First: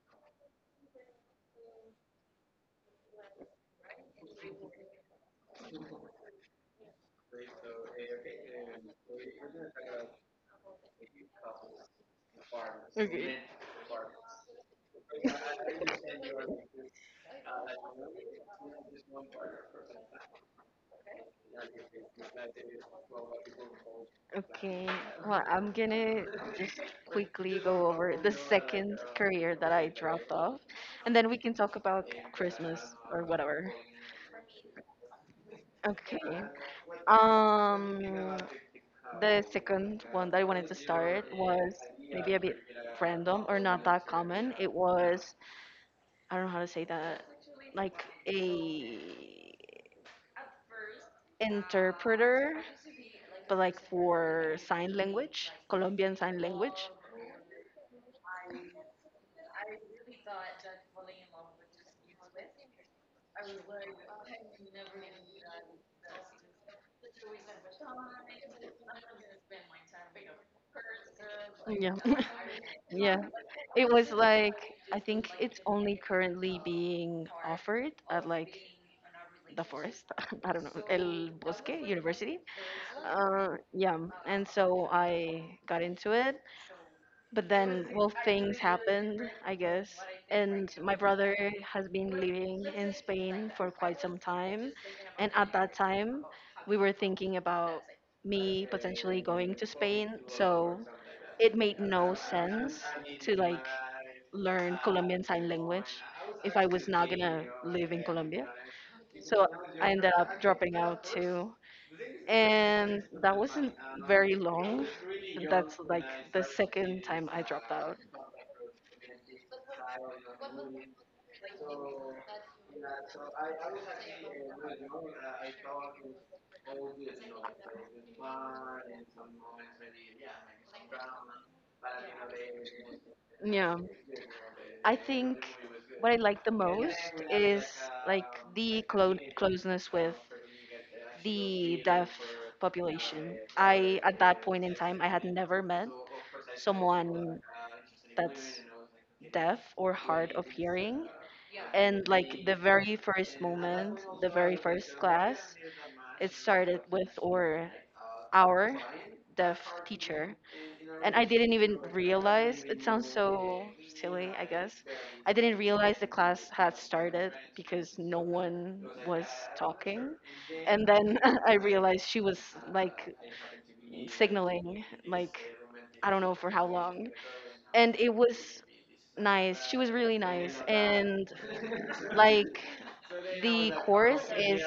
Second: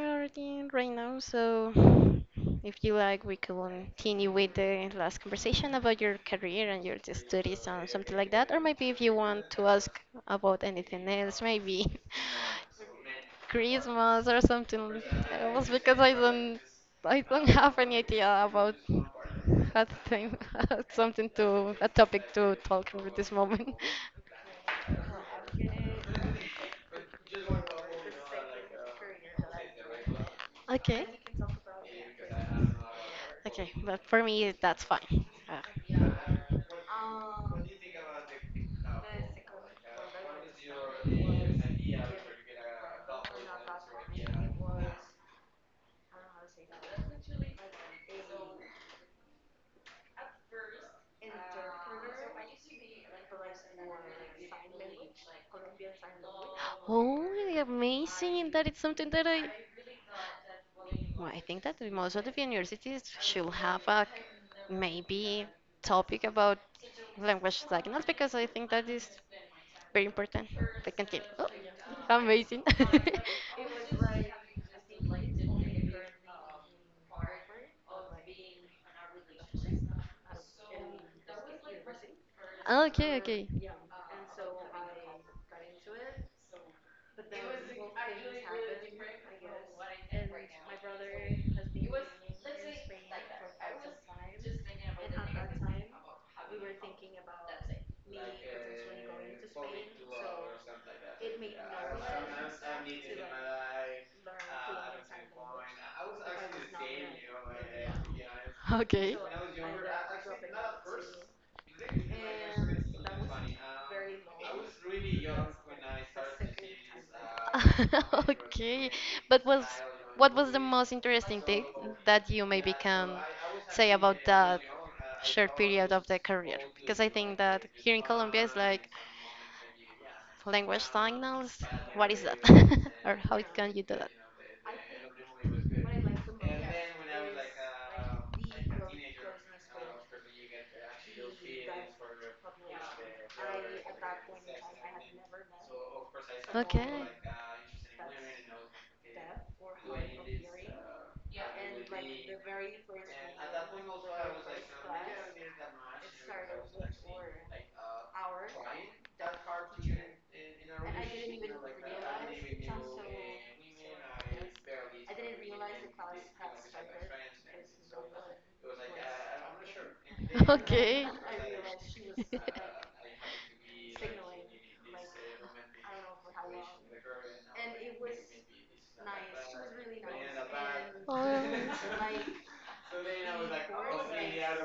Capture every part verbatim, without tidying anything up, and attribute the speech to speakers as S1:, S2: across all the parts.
S1: recording right now, so if you like, we can continue with the last conversation about your career and your studies and something like that, or maybe if you want to ask about anything else, maybe
S2: Okay.
S1: Christmas or something else, because I don't, I don't have any idea about how to think- something to a topic to talk about this moment.
S2: Okay, well, I'm gonna just quickly go over the second career that I dropped off,
S1: Okay.
S2: and then we can talk about Christmas or
S1: Okay,
S2: whatever.
S1: but for me, that's fine. Uh,
S2: Okay. Um, the second one that I wanted to start was maybe a bit random or not that common. It was I don't know how to say that, like a interpreter, but like for sign language, Colombian sign language.
S1: oh, amazing! That is something that I. Well, I think that the most of the universities should have a maybe topic about language diagonals because I think that is very important. But continue. Oh,
S2: Yeah.
S1: amazing.
S2: Yeah, it was like I think it's only currently being offered at like the forest. I don't know, El Bosque University.
S1: Okay, okay.
S2: Uh, yeah, and so I got into it. But then, well, things happened, I guess. And my brother has been living in Spain for quite some time. And at that time, we were thinking about me potentially going to Spain. So it made no sense to like learn Colombian Sign Language if I was not gonna live in Colombia.
S1: Okay.
S2: So I ended up dropping out too, and that wasn't very long. That's like the second time I dropped out.
S1: Okay, but was what was the most interesting thing that you maybe can say about that short period of the career? Because I think that here in Colombia is like language signals. What is that? Or how can you do that?
S2: I think what I like the most is like the clo- closeness with the deaf population. I at that point in time I had never met
S1: Okay.
S2: someone that's deaf or hard of hearing, and like the very first moment, the very first class, it started with or our deaf teacher and I didn't even realize. It sounds so silly, I guess. I didn't realize the class had started because no one was talking. And
S1: Okay.
S2: then I realized she was like signaling like I don't know for how long. And it was nice. She was really nice. And
S1: Oh,
S2: like the course is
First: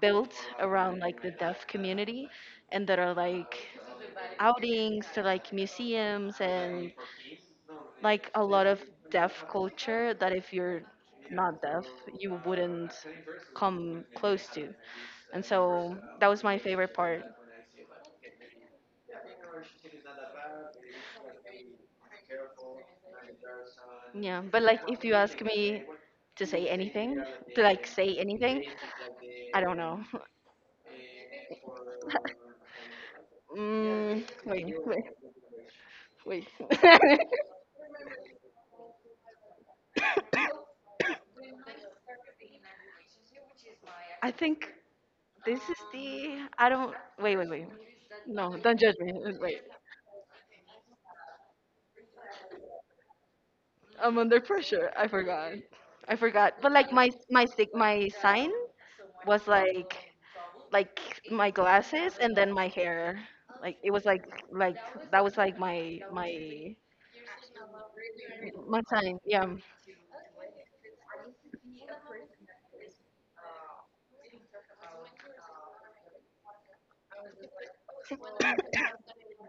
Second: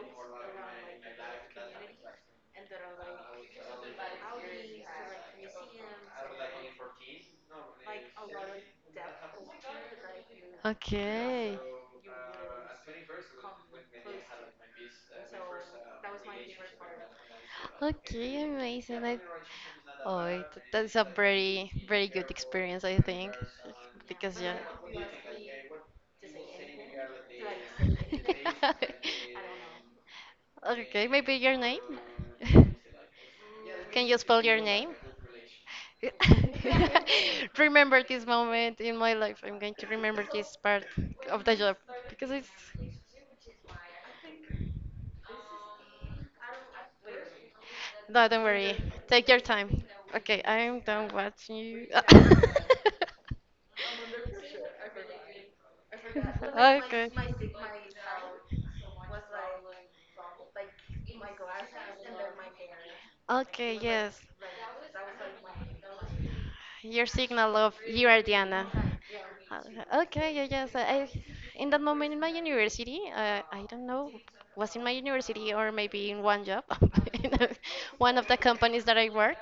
S2: built around like the deaf community, and there are like outings to like museums and like a lot of deaf culture that if you're
S1: okay.
S2: not deaf you wouldn't come close to, and so that was my favorite part.
S1: Okay, amazing. I, oh, it, that is a very, very good experience, I think.
S2: Yeah,
S1: Because, yeah.
S2: but like if you ask me to say anything to like say anything, I don't know.
S1: Okay, maybe your name? Can
S2: Mm,
S1: you spell
S2: wait,
S1: your name?
S2: wait, wait.
S1: Remember this moment in my life. I'm going to remember this part of the job because it's.
S2: I think this is the. I don't. Wait, wait, wait.
S1: No, don't
S2: No, don't
S1: worry.
S2: judge me. Uh,
S1: Take your
S2: Wait,
S1: time. Okay, I'm done watching you.
S2: I'm under pressure. I forgot. I forgot. But like my
S1: Okay.
S2: my sig- my sign was like like my glasses and then my hair. Like
S1: Okay,
S2: it was like
S1: yes.
S2: like that was like my my
S1: Your signal of you are Diana.
S2: My sign. Yeah,
S1: Uh, Okay, yeah, yes. I, in that moment in my university, uh, I don't know, was in my university or maybe in one job, in a- one of the companies that I work.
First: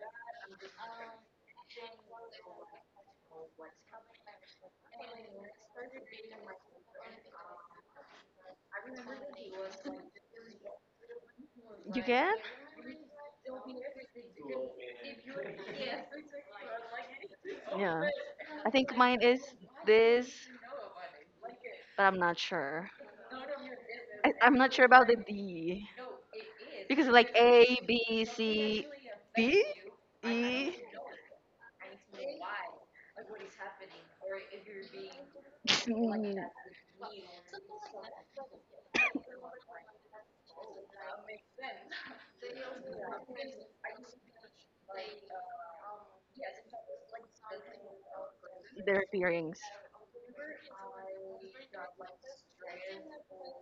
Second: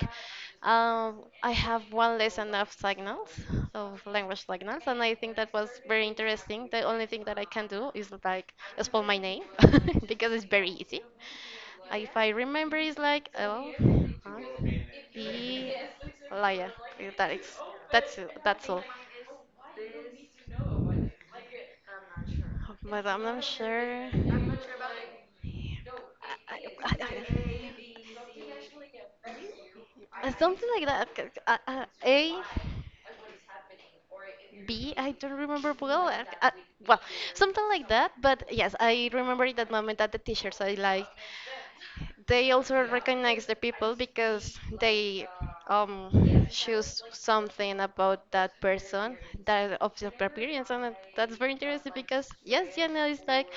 S1: Um, I have one lesson of signals, of language signals, and I think that was very interesting. The only thing that I can do is like spell my name because it's very easy.
S2: you get?
S1: If I remember, it's like L I E Laya. That is,
S2: Yeah.
S1: that's it,
S2: I think
S1: that's all.
S2: mine is this, but I'm not sure.
S1: But I'm not
S2: I,
S1: sure.
S2: I'm not sure about the D.
S1: I,
S2: Because like A,
S1: I,
S2: B, C, D,
S1: I, uh,
S2: E,
S1: something like that. c- c- Uh, uh, A, B, I don't remember well. Uh,
S2: mm,
S1: uh, well, something like that. But yes, I remember that moment at the T-shirts I liked. They also recognize the people because they um choose something about that
S2: they
S1: person
S2: earrings.
S1: that of their appearance, and that- that's very interesting because yes, Yana is like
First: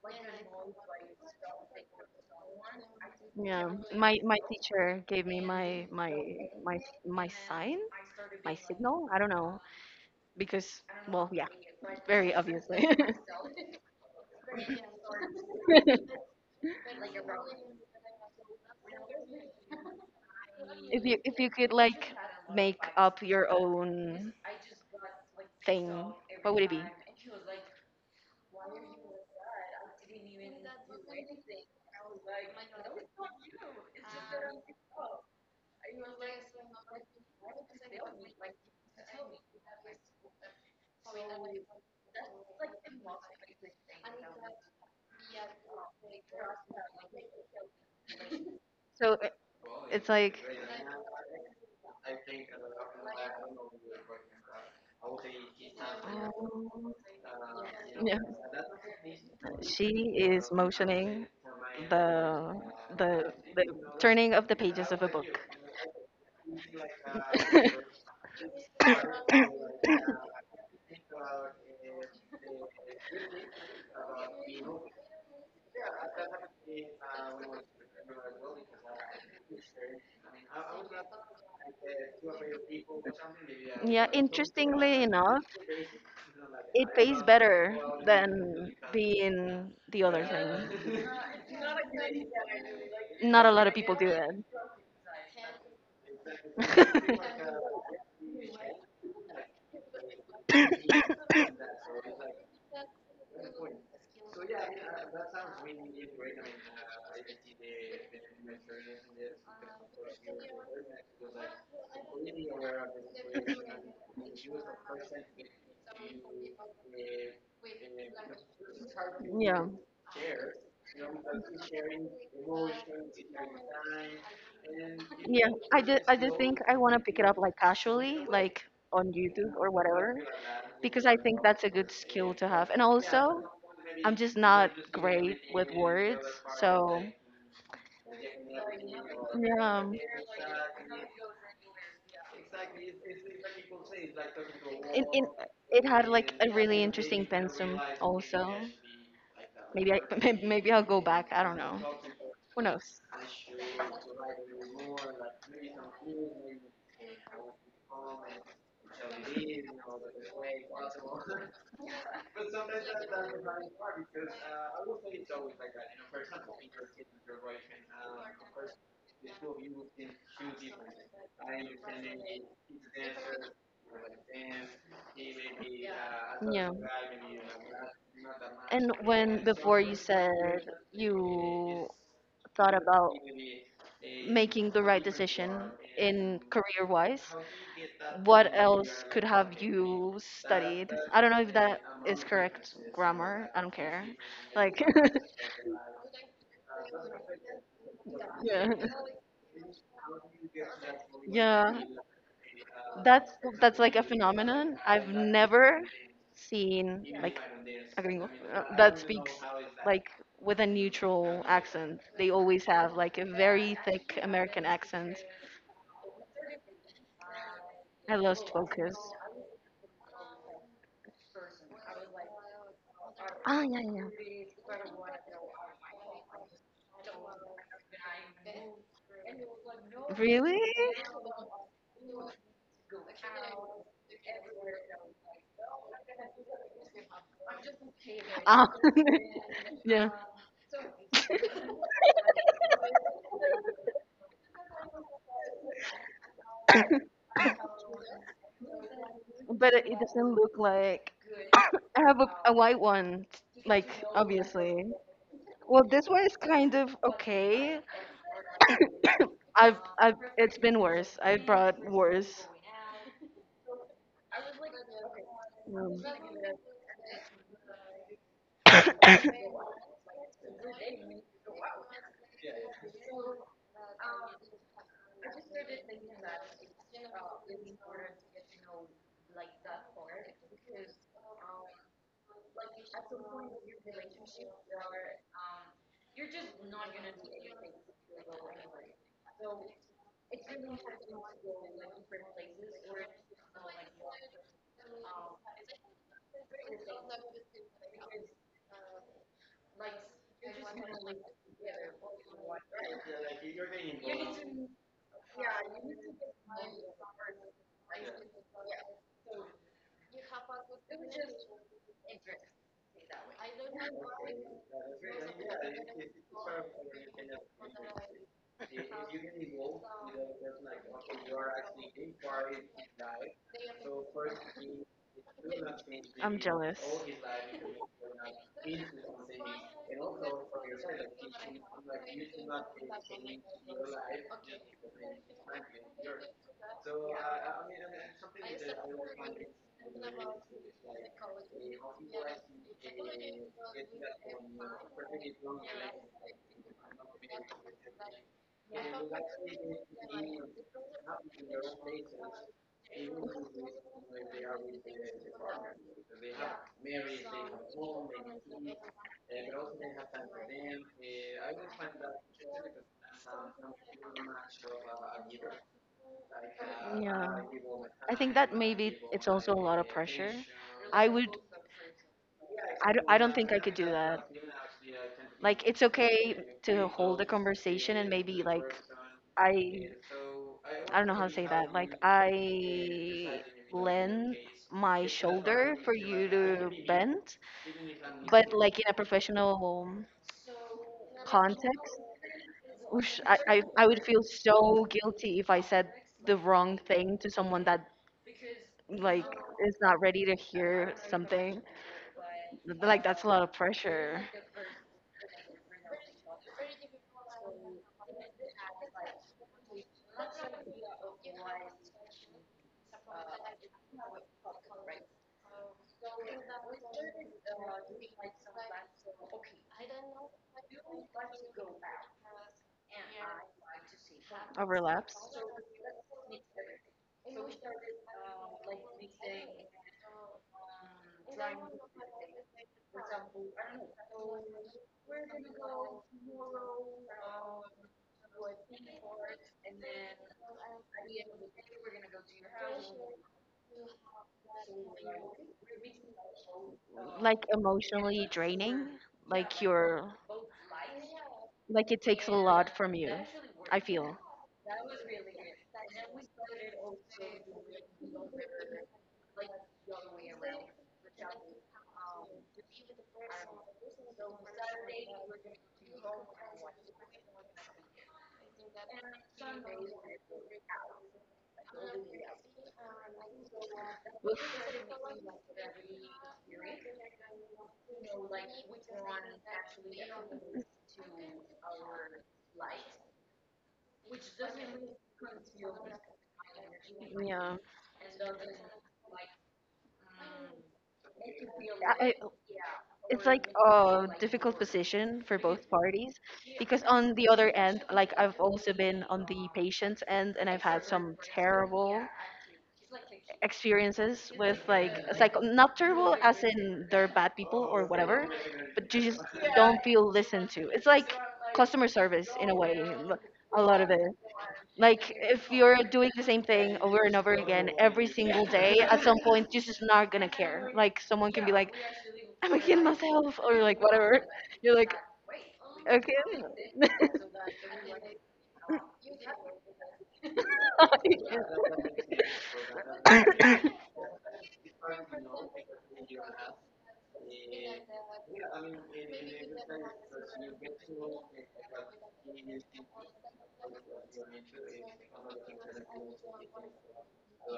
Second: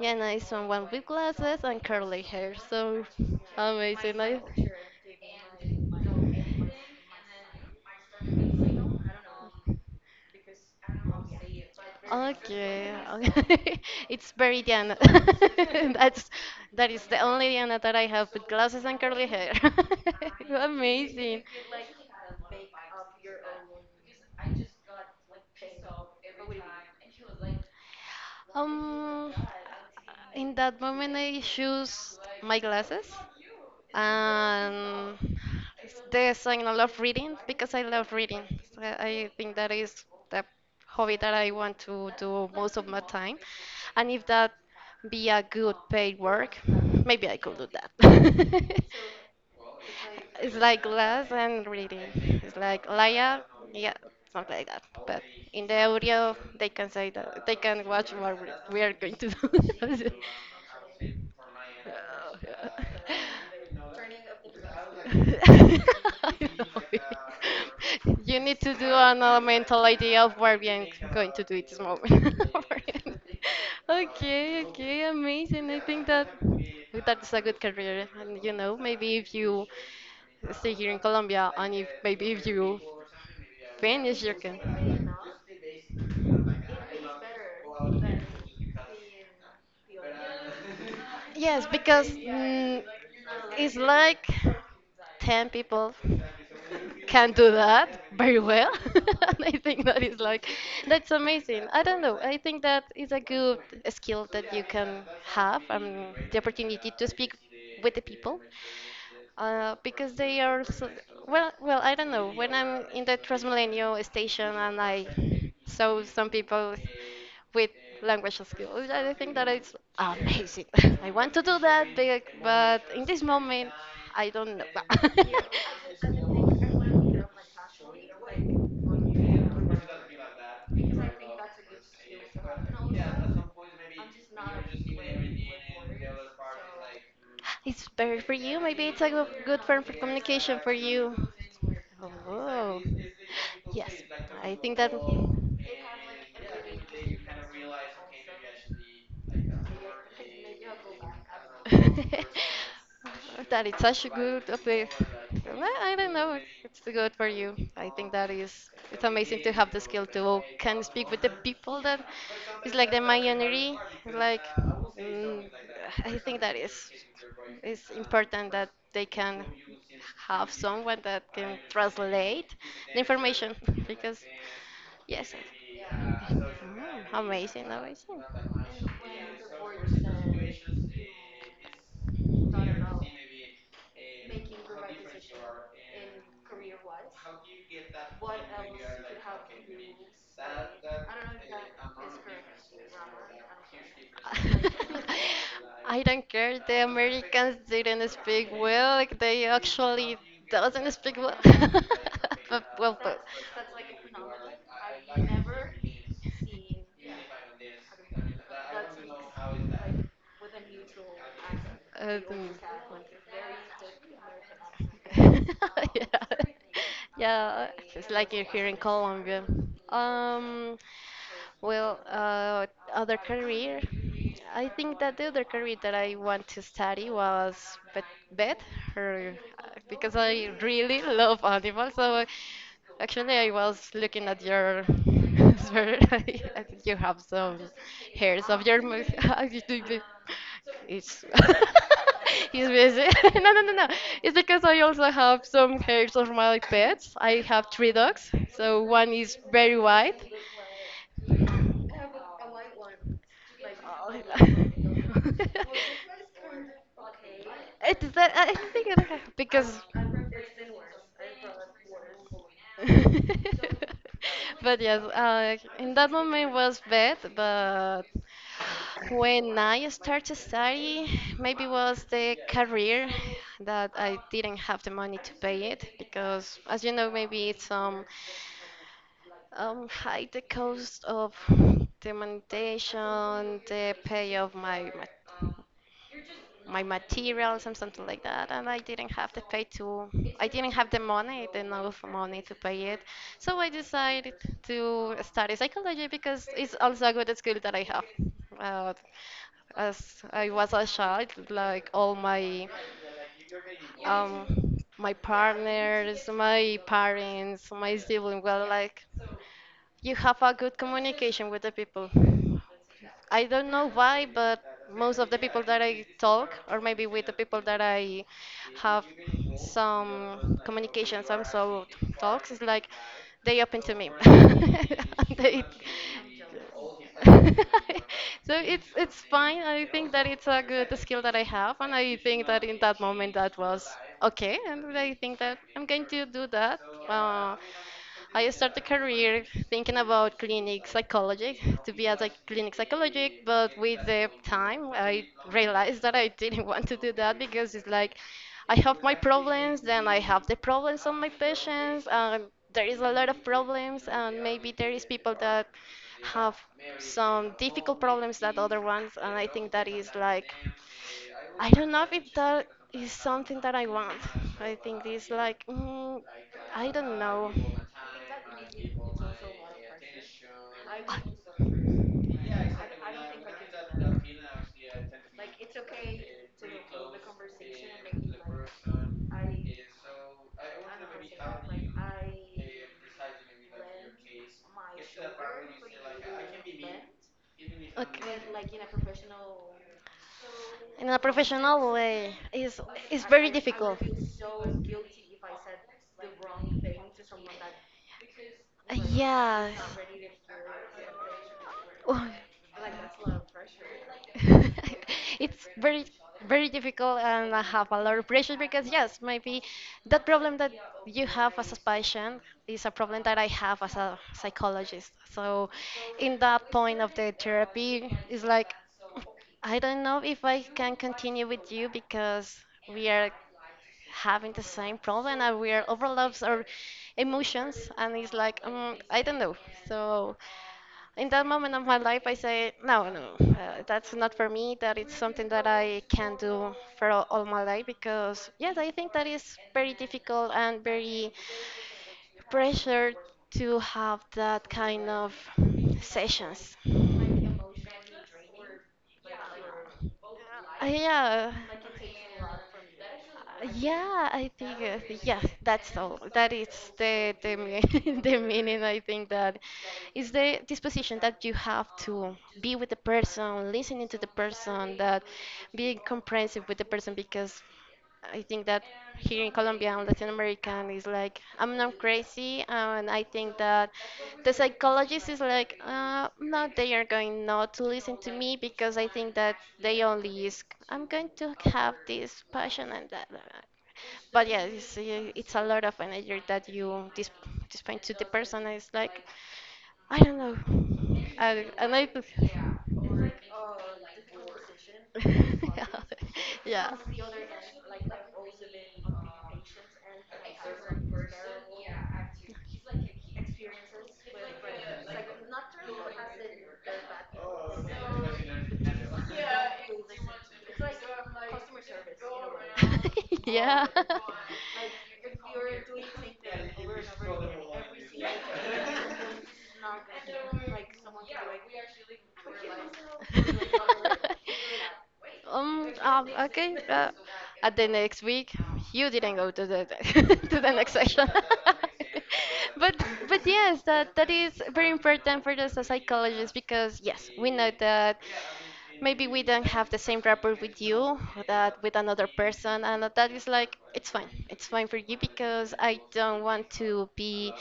S1: Yana is someone with glasses and curly hair. So
S2: Yeah,
S1: amazing.
S2: my my
S1: I,
S2: teacher gave me my my my my sign, my signal. I don't know, because well, yeah, very obviously.
S1: Okay, okay. It's very Diana. That's that is the only Diana that I have with glasses and curly hair.
S2: If you if
S1: Amazing.
S2: you could like make up your own thing, what would it be?
S1: Um, in that moment I choose my glasses and it's the signal of reading because I love reading. So I think that is the hobby that I want to do most of my time. And if that be a good paid work, maybe I could do that.
S2: So uh, it's like.
S1: It's like glass and reading. It's like Laya, yeah, something like that.
S2: Oh,
S1: But in the audio, they can say that they can watch
S2: yeah.
S1: what we we are going to
S2: She
S1: do.
S2: is motioning the the the turning of the pages of a book.
S1: I know it. You need to do an uh, mental idea of where we are going to do it this moment. Okay, okay, amazing. I think that that is a good career, and you know, maybe if you stay here in Colombia, and if maybe if you
S2: Yeah,
S1: finish your
S2: interestingly
S1: can.
S2: enough, it pays better than being the other thing.
S1: Yes, because mm,
S2: Not a lot of
S1: it's
S2: people do
S1: like
S2: that.
S1: ten people can do that very well. And I think that is like, that's amazing. I don't know. I think that is a good skill that you can have and the opportunity to speak with the people uh, because they are so, well well I don't know when I'm in the Transmilenio station and I saw some people with language skills. I think that
S2: yeah.
S1: it's amazing. I want to do that, but but in this moment, I don't know.
S2: Yeah, I just I just think I want to pick it up like casually, like on YouTube or whatever, because I think that's a good skill to have. And also, I'm just not great with words, so.
S1: It's better for you. Maybe it's a go- good form
S2: Yeah.
S1: for communication for you. Oh, yes. I think that
S2: It, it, it had like a really interesting pensum also. Maybe I maybe I'll go back. I don't know. Who knows?
S1: that it's such a good update. Well, I don't know. It's good for you. I think that is it's amazing to have the skill to can speak with the people that it's like the pioneering. Like mm, I think that is it's important that they can have someone that can translate the information because yes. Mm,
S2: Yeah.
S1: amazing, amazing.
S2: And when before you said you thought about making the right decision in career wise, what else could have you studied? I don't know if that is correct grammar. I don't care. Like,
S1: I don't care. The Americans didn't speak
S2: yeah.
S1: well. Like, they actually doesn't speak well.
S2: Yeah.
S1: but, well, but,
S2: That's that's like a phenomenon I've never seen, like a gringo uh, that speaks like with a neutral accent.
S1: uh,
S2: They
S1: mm.
S2: always have like a very thick American accent.
S1: yeah. Yeah, it's
S2: I
S1: like you're
S2: lost
S1: here in
S2: focus.
S1: Colombia. Um, well, uh, other
S2: Ah, yeah,
S1: career.
S2: yeah.
S1: I think that the other career that I want to study was vet, vet her, uh, because I
S2: Really?
S1: really love animals. So I- actually, I was looking at your sweater. I I think you have some hairs of
S2: Ah,
S1: your mouth. You do the-
S2: yeah.
S1: it's he's busy. No, no, no, no. It's because I also have some hairs of my pets. I have three dogs. So one is
S2: But
S1: very
S2: it, it
S1: white.
S2: doesn't look like I have a, a white one, like
S1: Oh,
S2: obviously. Well, this one is kind of okay.
S1: It is that I think it,
S2: I've,
S1: because
S2: I've, it's been worse. I brought worse.
S1: But yes, uh, in
S2: Um,
S1: that moment was bad, but when I started study, maybe was the career that I didn't have the money to pay it because, as you know, maybe it's um, um high the cost of the monetization, the pay of my, my my materials and something like that, and I didn't have the pay to I didn't have the money enough money to pay it, so I decided to study psychology because it's also a good skill that I have, uh, as I was a child, like all my um, my partners, my parents, my sibling. Were like you have a good communication with the people. I don't know why, but most of the people that I talk, or maybe with the people that I have some communication, some sort of talks, is like they open to me. They
S2: I'm jealous.
S1: so it's it's fine. I think that it's a good skill that I have, and I think that in that moment that was okay, and I think that I'm going to do that. Uh, I started a career thinking about clinic psychology to be as a clinic psychologist, but with the time I realized that I didn't want to do that because it's like I have my problems, then I have the problems of my patients, and there is a lot of problems, and maybe there is people that have some difficult problems that other ones, and I think that is like I don't know if that is something that I want. I think it's like mm, I don't
S2: Yeah.
S1: know.
S2: I think that maybe it's also a lot of pressure. I would. I don't, I don't think I could do that. Like, it's okay to hold a conversation and maybe, like, I, I don't know how to say that. Like, I lend my shoulder for you to bend,
S1: Okay.
S2: but, like, in a professional
S1: In a professional
S2: context,
S1: way, it's it's
S2: Oosh,
S1: very
S2: I, I,
S1: difficult.
S2: I would feel so guilty if I said the wrong thing to someone that like
S1: Yes.
S2: is not ready to hear something.
S1: Oh,
S2: Th- Like that's a lot of pressure.
S1: it's very very difficult and I have a lot of pressure because yes, maybe that problem that you have as a patient is a problem that I have as a psychologist. So in that point of the therapy it's like I don't know if I can continue with you because we are having the same
S2: Overlaps.
S1: problem and we are overlaps our emotions and it's like um, I don't know. So in that moment of my life, I say, no, no, uh, that's not for me. That is something that I can do for all, all my life because, yes, I think that is very difficult and very pressured to have that kind of sessions.
S2: Like emotionally draining. Like you're
S1: Uh, yeah. Uh,
S2: like it takes a lot from you. I feel.
S1: Yeah, I think uh, yeah, that's all. That is the the me- the meaning I think that it's the disposition that you have to be with the person, listening to the person, that being comprehensive with the person because I think that here in Colombia and Latin American is like I'm not crazy and I think that the psychologist is like uh, no they are going not to listen to me because I think that they only is I'm going to have this passion and that but yeah it's, uh, it's a lot of energy that you dis-
S2: Yeah.
S1: dispense to the person it's like I don't know I I
S2: I,
S1: like
S2: I-
S1: to.
S2: it's like a difficult position for both parties, because on the other end, like I've also been on the patient's end and I've had some terrible experiences with like. It's like not terrible as in they're bad people or whatever, but you just don't feel listened to. It's like customer service in a way. L- a lot
S1: yeah.
S2: of it, like if you're doing the same thing over and over again every single day, at some point you're just not gonna care. Like someone can be like I'm a kid
S1: yeah.
S2: myself or like whatever, you're like
S1: Um,
S2: okay.
S1: um, okay. Uh, at the next week, you didn't go to the to the next session. but but yes, that that is very important for us as psychologists because yes, we know that maybe we don't have the same rapport with you or that with another person, and that is like it's fine. It's fine for you because I don't want to be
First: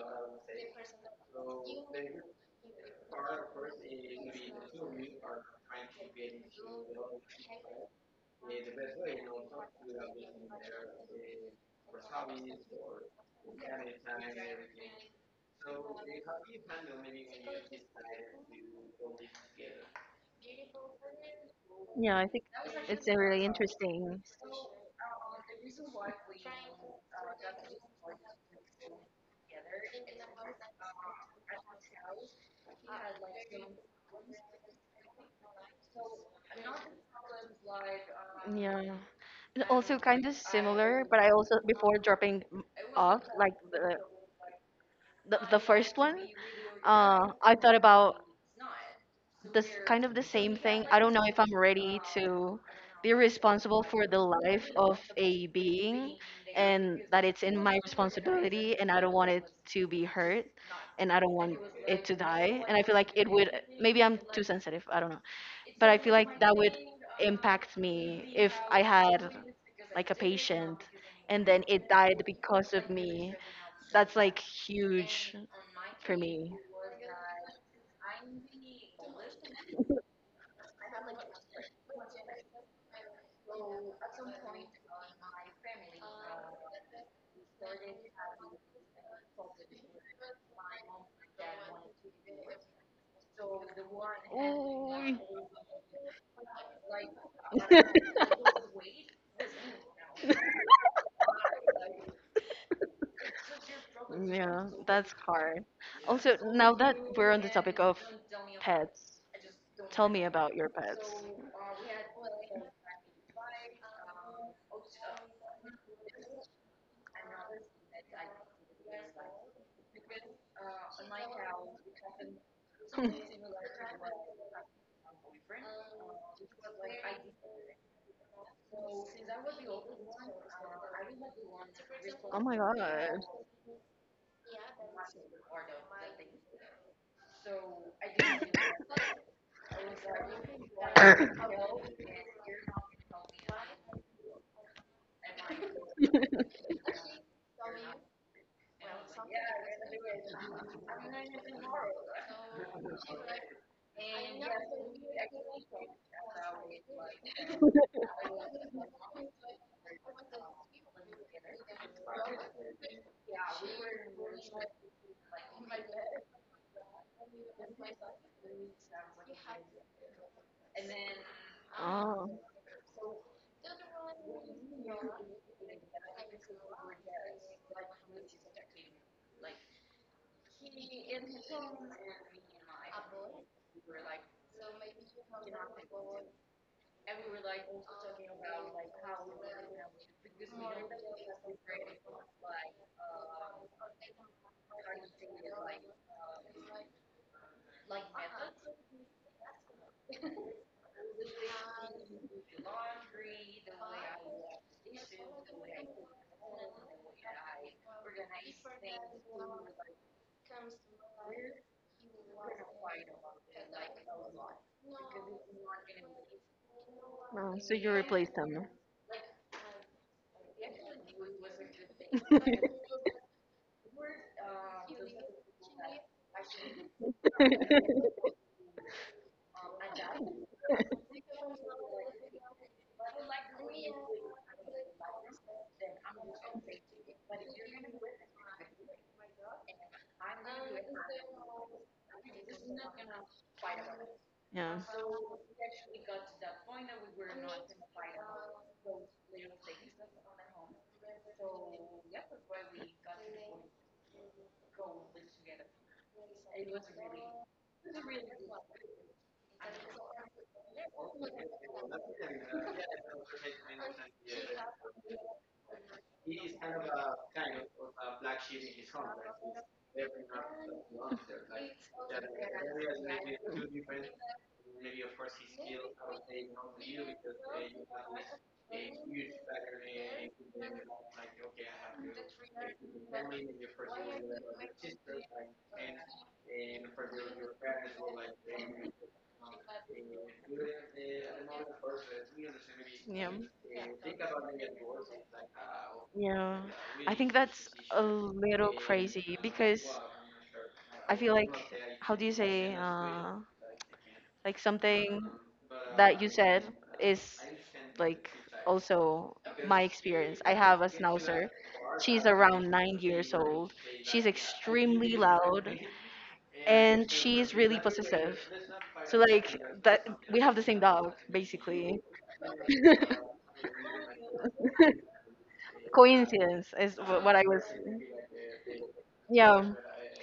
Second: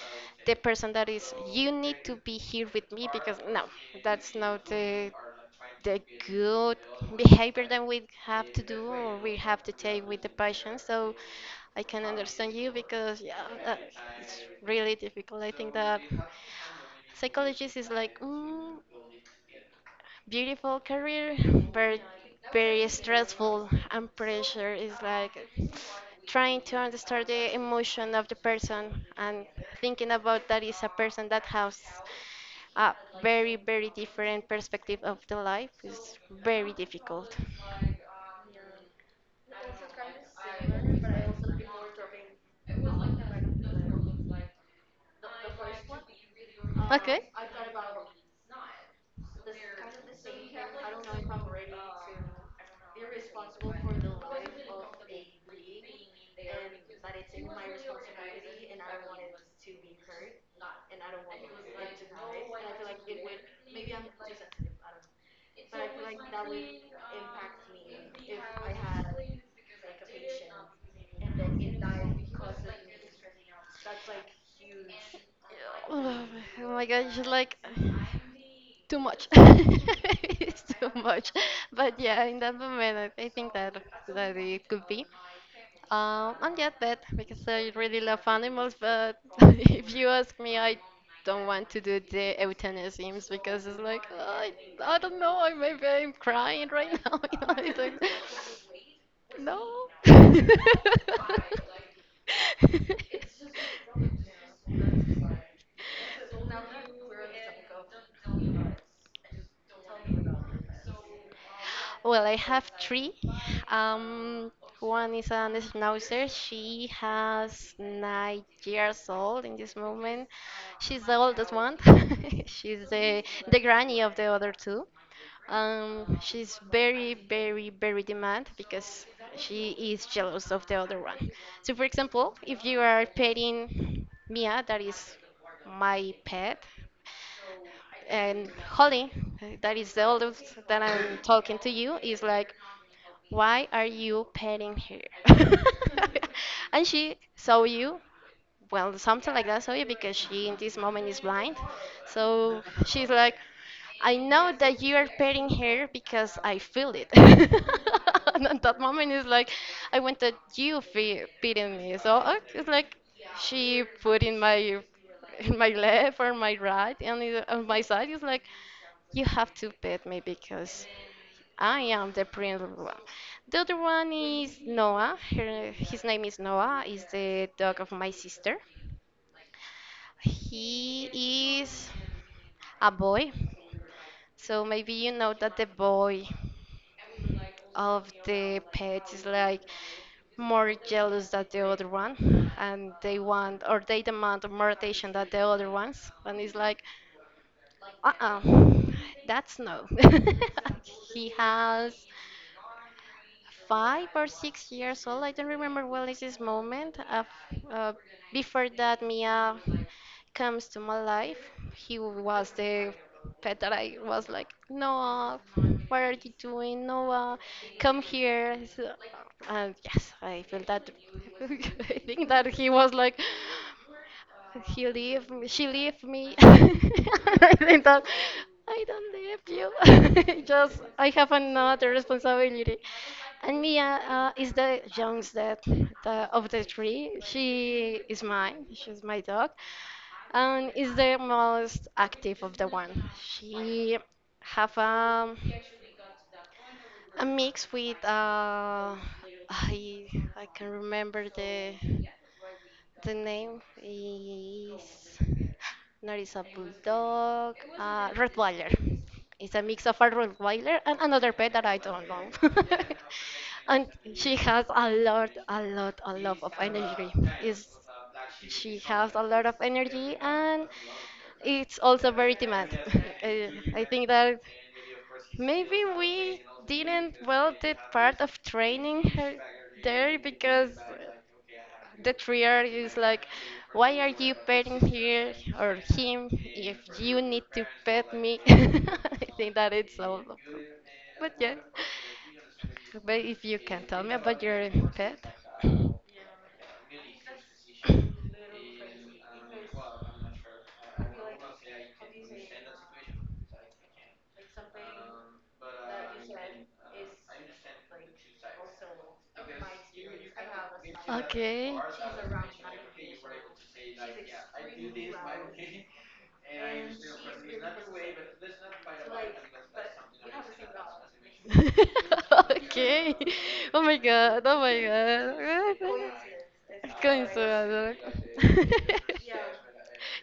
S1: the person that is you need to be here with me because no, that's not the the good behavior that we have to do or we have to take with the patient. So I can understand you because yeah, that it's really difficult. I think that psychologist is like mm, beautiful career, but
S2: yeah, I think
S1: very
S2: it's uh, really
S1: stressful and
S2: interesting.
S1: pressure is like trying to understand the emotion of the person and thinking about that is a person that has a very, very different perspective of the life is very difficult.
S2: Yeah, and also kind of similar, but I also before dropping m- off like the the, the first one, uh, I thought about this kind of the same thing. I don't know if I'm ready to be responsible for the life of a being and that it's in my responsibility, and I don't want it to be hurt and I don't want it to die. And I feel like it would, maybe I'm too sensitive, I don't know. But I feel like that would impact me if I had like a patient and then it died because of me. That's like huge for
S1: Oh
S2: me.
S1: my gosh, like too much. It's too much. But yeah, in that moment, I I think that that it could be. Um, I'm not yet because I really love animals, but if you ask me, I don't want to do the euthanasiums because it's like I, I
S2: Ooh.
S1: don't know. I maybe I'm crying right now. You know, it's like, no.
S2: Yeah, that's hard. Also, now that we're on the topic of pets, tell me about your pets.
S1: Well, I have three. Um, one is an schnauzer. She has nine years old in this moment. She's the oldest one. She's
S2: Hmm.
S1: the the granny of the other two. Um, she's very, very, very demand because she is jealous of the other one. So, for
S2: Oh
S1: example,
S2: my
S1: if
S2: god.
S1: you are petting Mia, that is my pet, and Holly, that is the oldest that I'm talking to you, is like, why are you petting her? And she saw you, well, something like that saw you because she in this moment is blind. So she's like, I know that you are petting her because I feel it. And at that moment, it's like, I want that you fe- petting me. So uh, it's like she put in my in my left or my right, and it- on my side, it's like, you have to pet me because I am the
S2: Oh,
S1: prince. One. The other one is Noah. Her, his name is Noah. Is the dog of my sister. He is a boy. So maybe you know that the boy of the pets is like more jealous than the other one and they want or they demand more attention than the other ones and it's like uh-uh that's no. He has five or six years old, I don't remember well is this moment, uh, f- uh, before that Mia comes to my life, he was the pet that I was like, Noah, what are you doing? Noah,
S2: oh, so you
S1: come
S2: replaced
S1: here.
S2: them.
S1: So- and yes, I feel that. I think that he was like, he leave me, she leave me. I think that I don't leave you. Just I have another responsibility. And Mia uh, is the youngest that, the, of the three. She is mine. She's my dog and is the most active of the one. She
S2: Yeah.
S1: have um, a mix with uh, I I can remember the the name is not is a bulldog, uh, Rottweiler. It's a mix of a Rottweiler and another pet that I don't know. And she has a lot, a lot, a lot of energy. Is she has a lot of energy and it's also very demanding. Uh, I think that maybe we didn't well did part of training her there because the trier is like, why are you petting here or him if you need to pet me? I think that it's all. But yes, but
S2: Yeah.
S1: if you can tell me about your pet.
S2: Yeah. I think that's a little crazy because I feel like, how do you say, uh, like something that you said is like also my experience. I have a schnauzer.
S1: Okay.
S2: She's around nine years old. She's extremely loud and she's really possessive. So like that we have the same dog basically.
S1: Okay. Oh my god. Oh my god.
S2: Coincidence is wh- what I was.
S1: Coincidence.
S2: Yeah,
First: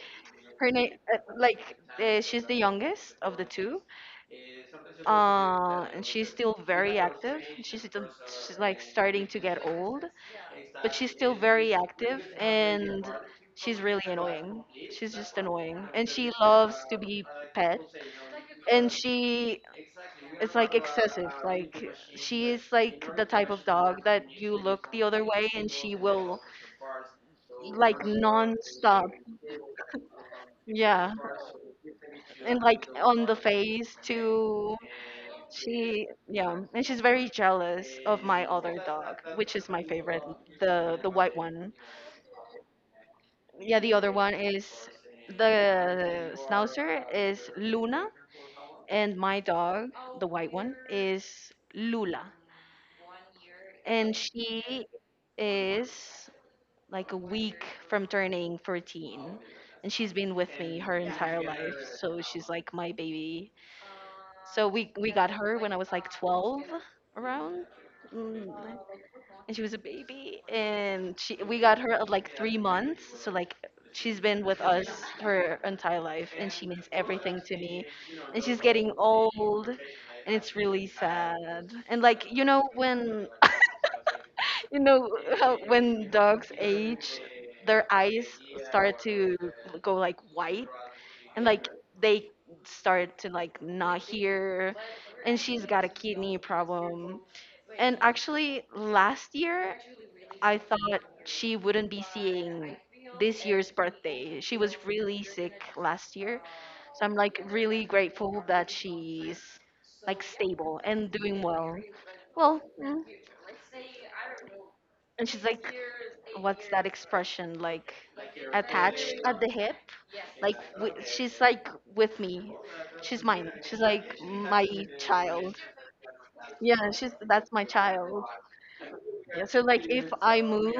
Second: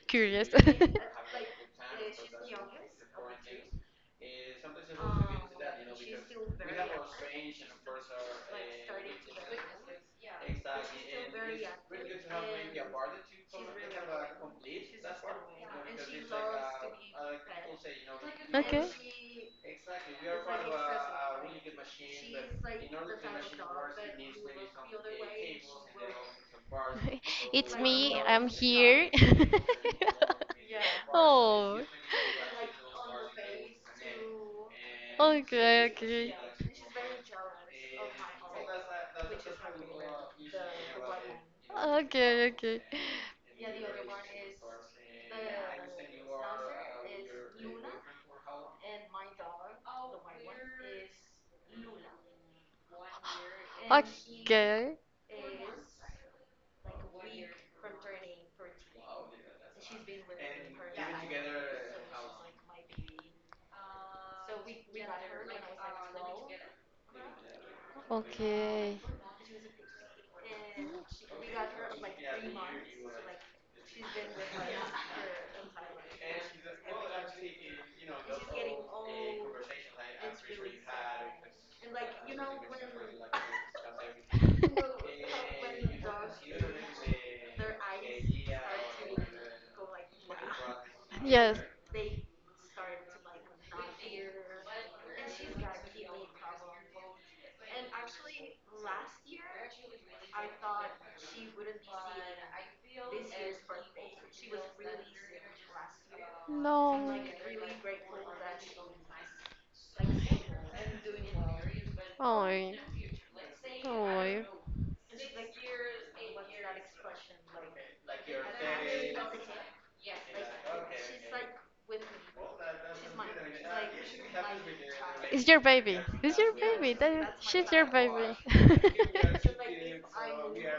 S1: Curious.
S2: her name, uh, like, uh, she's the youngest of the two, uh, and she's still very active. She's still, she's like starting to get old, but she's still very active and she's really annoying. She's just annoying. And she loves to be pet, and
S1: Okay.
S2: she it's like excessive. Like she is like the type of dog that you look the other way and she will
S1: It's
S2: like
S1: me. I'm
S2: non-stop.
S1: here.
S2: Yeah,
S1: Oh.
S2: and like on the face too.
S1: Okay,
S2: She,
S1: okay.
S2: yeah, and she's very jealous of my other dog, which is my favorite, the the white one.
S1: Okay, okay.
S2: Yeah, the other one is the schnauzer is Luna, and my dog, the white one, is Lula, and she
S1: Okay.
S2: is like a week from turning fourteen, and she's been with me her entire life, so she's like my baby. So we we got her when I was like twelve around, mm,
S1: Okay.
S2: and she was a baby, and she we got her at like three months, so like she's been with us her entire life and she means everything to me. And she's getting old and it's really sad. And like you know when. You know how when dogs age, their eyes start to go like white, and
S1: Yes.
S2: like they start to like not hear. And she's got a kidney problem. And actually last year I thought she wouldn't be seeing this year's birthday. She was really sick last year. So I'm
S1: No.
S2: like really grateful that she's like stable and doing well.
S1: Oh.
S2: Well, mm.
S1: Oh.
S2: And she's like, what's that expression? Like attached at the hip? Like wi- she's like with me. She's mine. She's like my
S1: It's
S2: child.
S1: your baby. It's your
S2: Yeah,
S1: baby.
S2: she's
S1: That
S2: that's my
S1: she's your
S2: child.
S1: baby.
S2: Yeah, so like if I move,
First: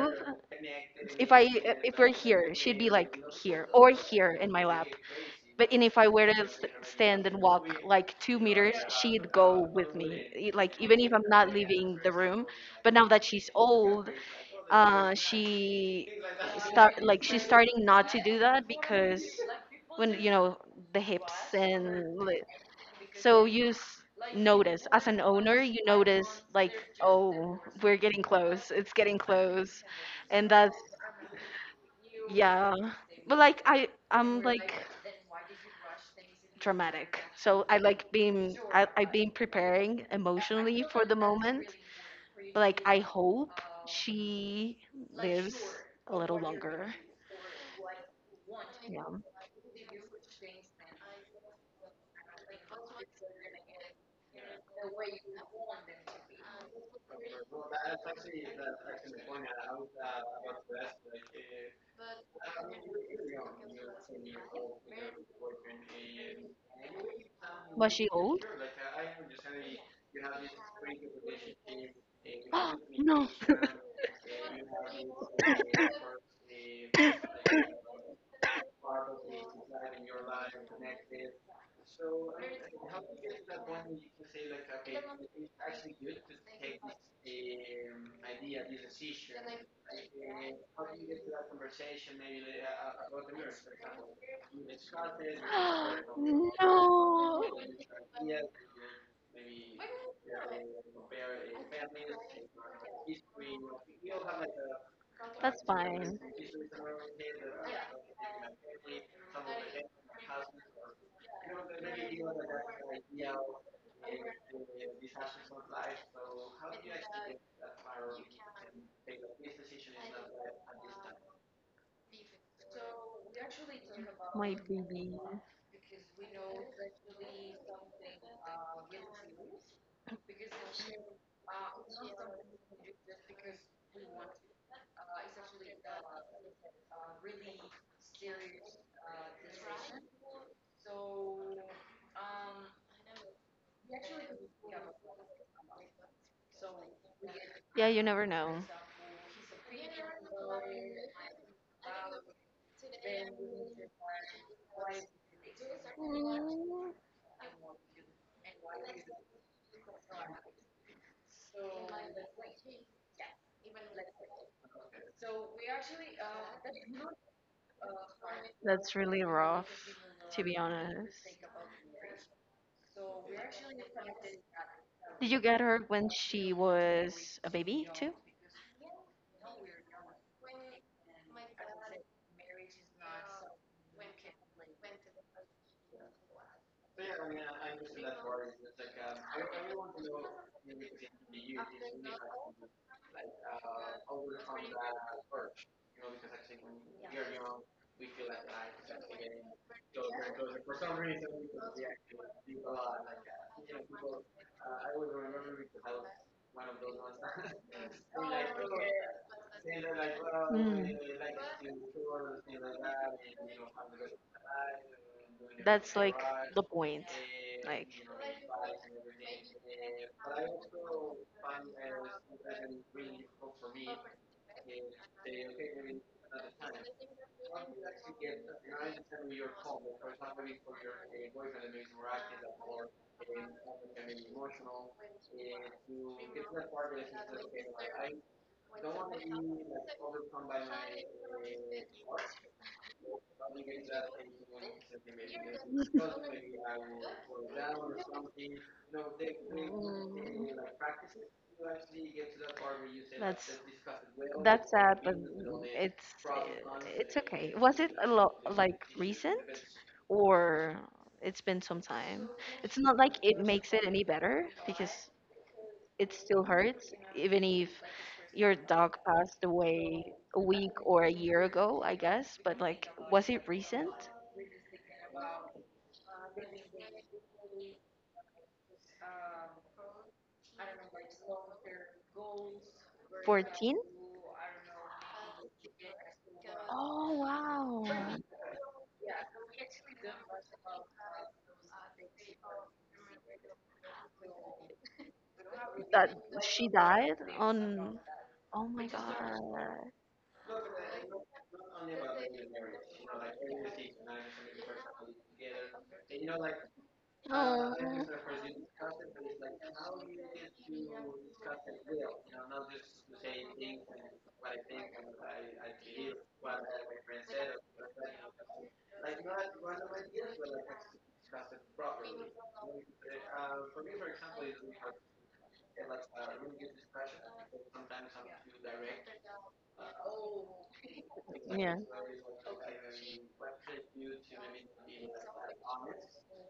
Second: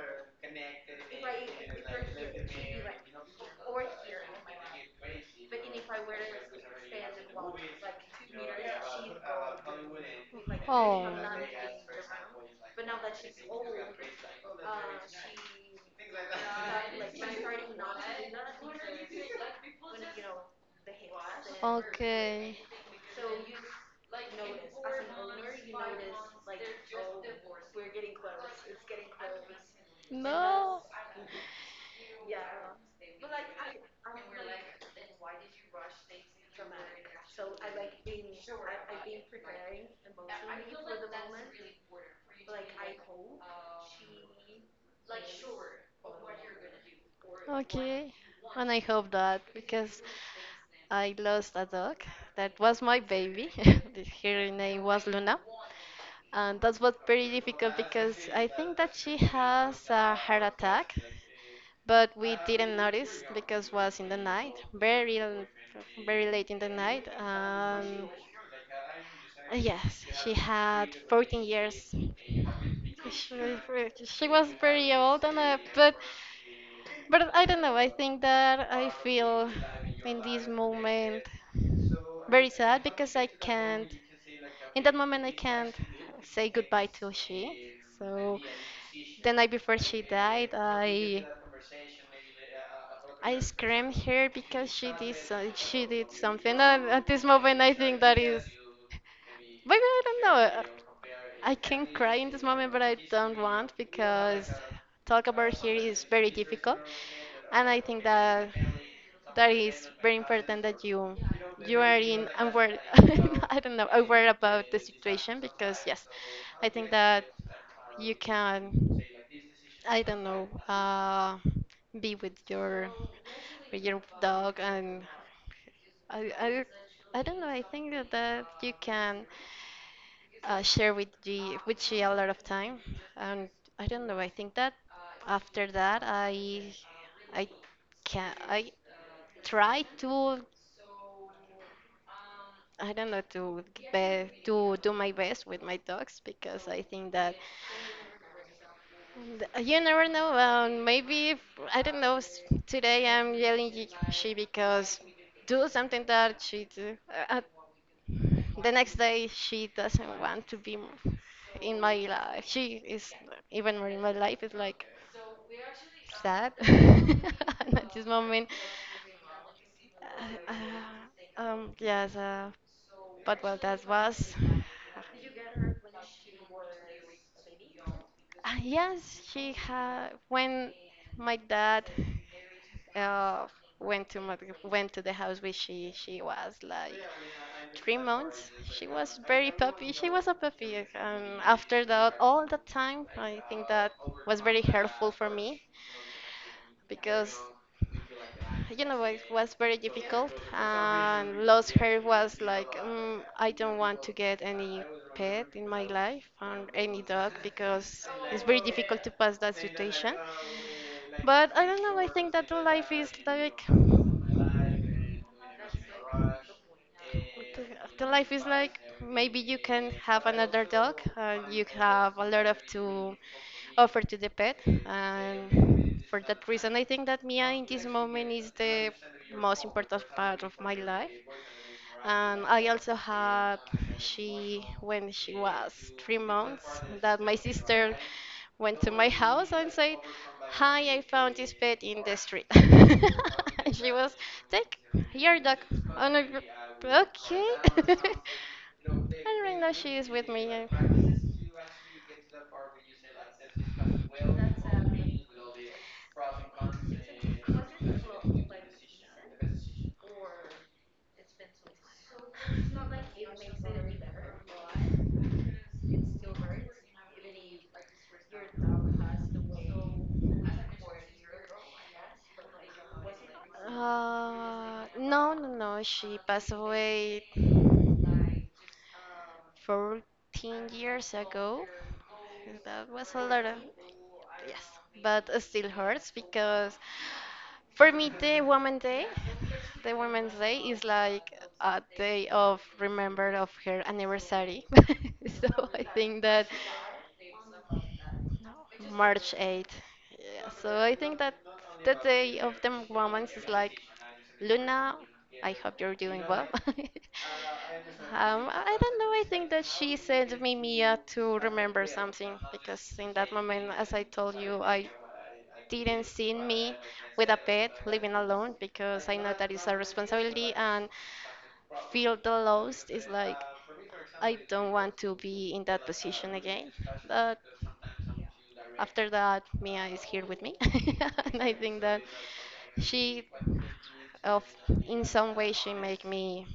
S2: if I if we're here, she'd be like here or here in my lap. But and if I were to s- stand and walk like two meters, she'd go with me. E- Like even
S1: Oh.
S2: if I'm not leaving the room. But now that she's old, uh, she start like she's starting not to do that because when you know the hips and li-
S1: Okay.
S2: so you s- notice, as an owner, you notice like, oh, we're getting close. It's getting close, and that's
S1: No.
S2: yeah. But like I, I'm like dramatic. So I like being, I, I've been preparing emotionally for the moment. But like I hope she lives a little longer.
S1: Okay, and I hope
S2: Yeah.
S1: that because I lost a dog that was my baby. Her name was Luna, and that was very difficult because I think that she has a heart attack, but we didn't notice because was in the night, very l- very late in the night.
S2: Was
S1: Um,
S2: she old?
S1: yes, she had fourteen years.
S2: No. no.
S1: She, she was very old, and uh, but but I don't know. I think that I feel in this moment. Very sad because I can't, in that moment, I can't say goodbye to she. So the night before she died, I I screamed here because she did so, she did something. And at this moment, I think that is, but I don't know. I can cry in this moment, but I don't want because talk about
S2: That's
S1: here is
S2: fine.
S1: very difficult, and I think that that is very important that you you are in aware. I don't know aware about the situation because yes, I think that you can I don't know uh, be with your with your dog
S2: My
S1: and
S2: baby.
S1: I, I I don't know I think that that you can uh, share with the with she a lot of time and I don't know I think that after that I I can I try to I don't know to be, to do my best with my dogs because I think that
S2: Yeah, you never know.
S1: th- you never know. Um, maybe if, I don't know. s- Today I'm yelling y- she because do something that she do. Uh, uh, the next day she doesn't want to be m- in my life. She is even more in my life. It's like sad. At this moment.
S2: That's really rough, to
S1: Uh,
S2: be honest.
S1: uh, um, yes, uh, but well, that was.
S2: Did you get her when she was a baby, too?
S1: Uh, yes, she had when my dad uh, went to my, went to the house where she she was like three months. She was very puppy. She was a puppy, and after that, all the time, I think that was very helpful for me because you know it was very difficult and lost hair was like mm, I don't want to get any pet in my life and any dog because it's very difficult to pass that situation
S2: Mm.
S1: but I don't know I think that life is like
S2: That's like the point.
S1: what the
S2: Like,
S1: afterlife is like maybe you can have another dog and you have a lot of to offer to the pet and for that reason I think that Mia in this moment is the most important part of my life and I also had she when she was three months that my sister went to my house and said, hi, I found this pet in the street. And she was, take your dog. And I, go, okay. And right now she is with me. Yeah.
S2: that's that's sad, but it's it's okay. Was it a lot like recent or it's been some time? It's not like it makes it any better because it still hurts, even if your dog passed away a week or a year ago, I guess. But like, was it recent?
S1: Uh, no, no, no. She passed away fourteen years ago. That was a lot of,
S2: fourteen?
S1: yes, but it still hurts because
S2: Oh wow,
S1: for me the Women's Day, the Women's Day is like a day of remember of her anniversary. So I
S2: that
S1: think that
S2: she died on. Oh my
S1: March
S2: god.
S1: 8th. Yeah, so I think that the day of the women's is like, Luna, I hope you're doing well. Um, I don't know. I think that she sent me Mia to remember something because in that moment, as I told you, I didn't see me with a pet living alone because I know that is a responsibility and feel the loss is like I don't want to be in that position again. But after that, Mia is here with me, and I think
S2: Yeah.
S1: that she, of in some way, she make me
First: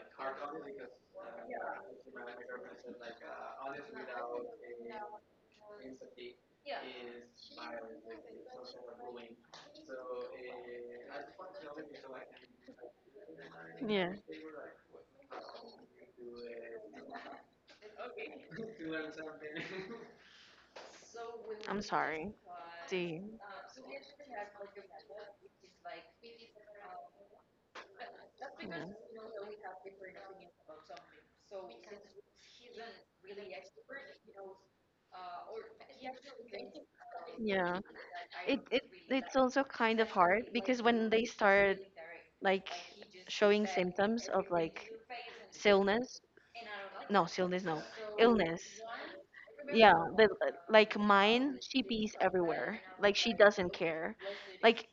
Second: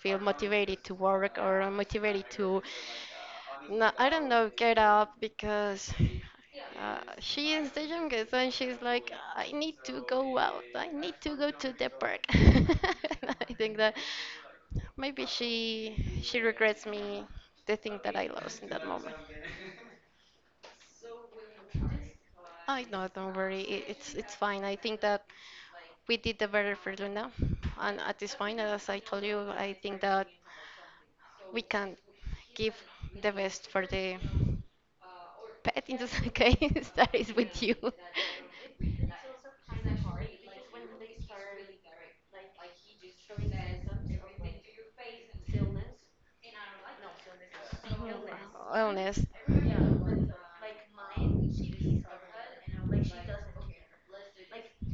S1: feel motivated to work or motivated to. No, I don't know, get up because uh, she is the youngest, and she's like, I need to go out. I need to go to the park. I think that
S2: Yeah.
S1: maybe she she regrets me the thing that I lost in that moment.
S2: I'm sorry.
S1: I know,
S2: The
S1: don't worry. It, it's it's fine. I think that we did the better for Luna, and at this point, as I told you, I think that we can give the best for the pet in this case that is with you.
S2: yeah. Yeah. It it it's also kind of hard because when they start like showing symptoms of like illness, no, illness, no, illness.
S1: Oh, illness.
S2: Yeah, the, like mine, she pees everywhere. Like she doesn't care. Like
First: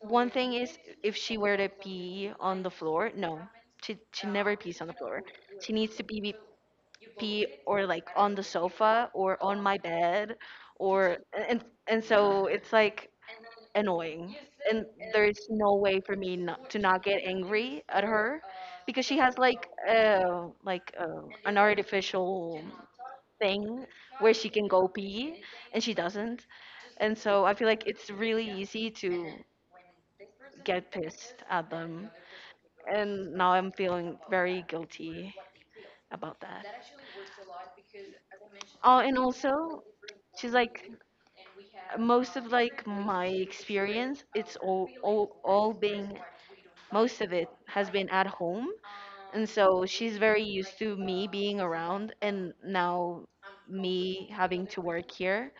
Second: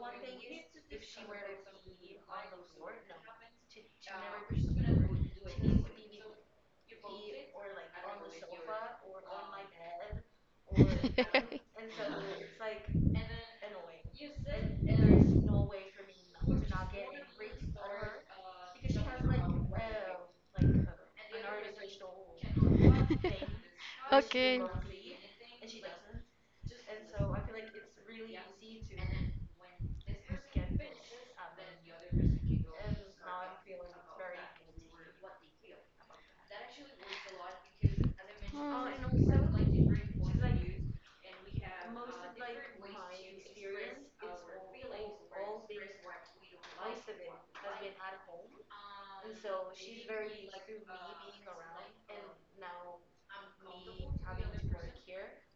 S2: one thing is, if she were to pee on the floor, no, she she never pees on the floor. She needs to pee pee or like on the sofa or on my bed, or and and so it's like annoying. And there's no way for me not, to not get angry at her, because she has like uh like uh, an artificial thing where she
S1: Okay.
S2: can go pee and she doesn't. And so I feel like it's really easy to get pissed at them. And now I'm feeling very guilty about that. Oh, and
S1: Mm.
S2: also she's like most of like my experience it's all all, all being most of it has been at home, and so she's very used to me being around, and now me having to work here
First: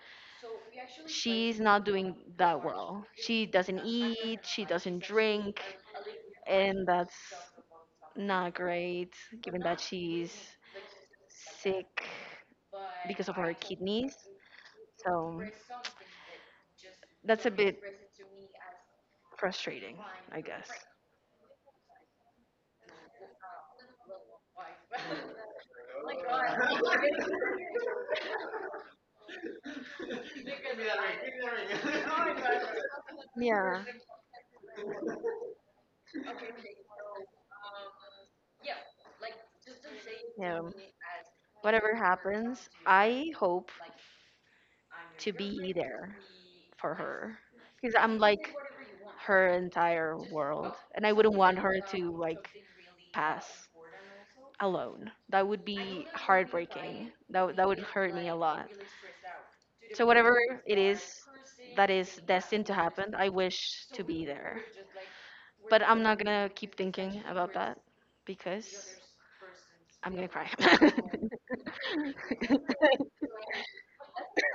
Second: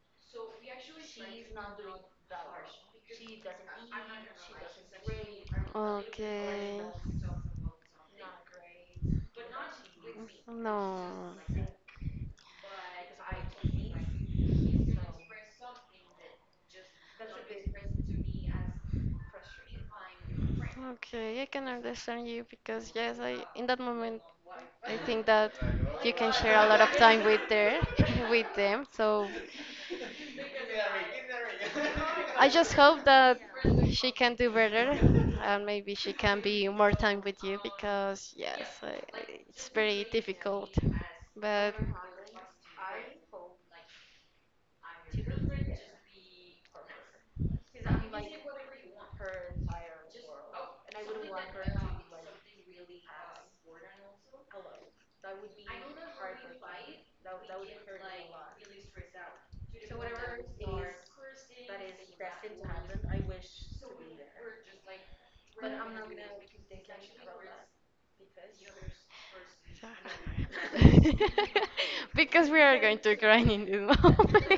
S2: she's not doing that well. She doesn't eat, she doesn't drink,
S1: Okay.
S2: and that's not great given that she's
S1: No.
S2: sick because of her kidneys, so that's a bit frustrating, I guess.
S1: Okay, I can understand you because yes, I in that moment I think that you can share a lot of time with their with them. So I just hope that
S2: Yeah,
S1: she can do better and maybe she can be more time with you because, yes, I, it's very
S2: yeah.
S1: difficult. But
S2: Whatever happens, I hope to be there for her because I'm like her entire world, and I wouldn't want her to like pass alone. That would be heartbreaking. That would- that would hurt me a lot. So whatever it is that is destined to happen, I wish to be there. But I'm not gonna keep thinking about that because I'm gonna cry.
S1: because we are going to grind in this moment.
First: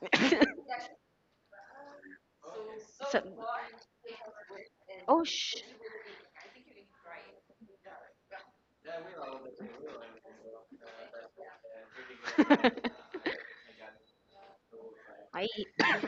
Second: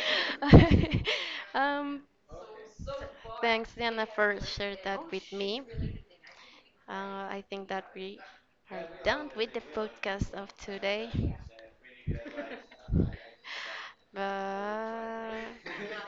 S1: um,
S2: so,
S1: Thanks, Diana, for sharing that
S2: oh
S1: with
S2: sh.
S1: me. Uh, I think that we are done with the podcast of today.
S2: I.
S1: Bye.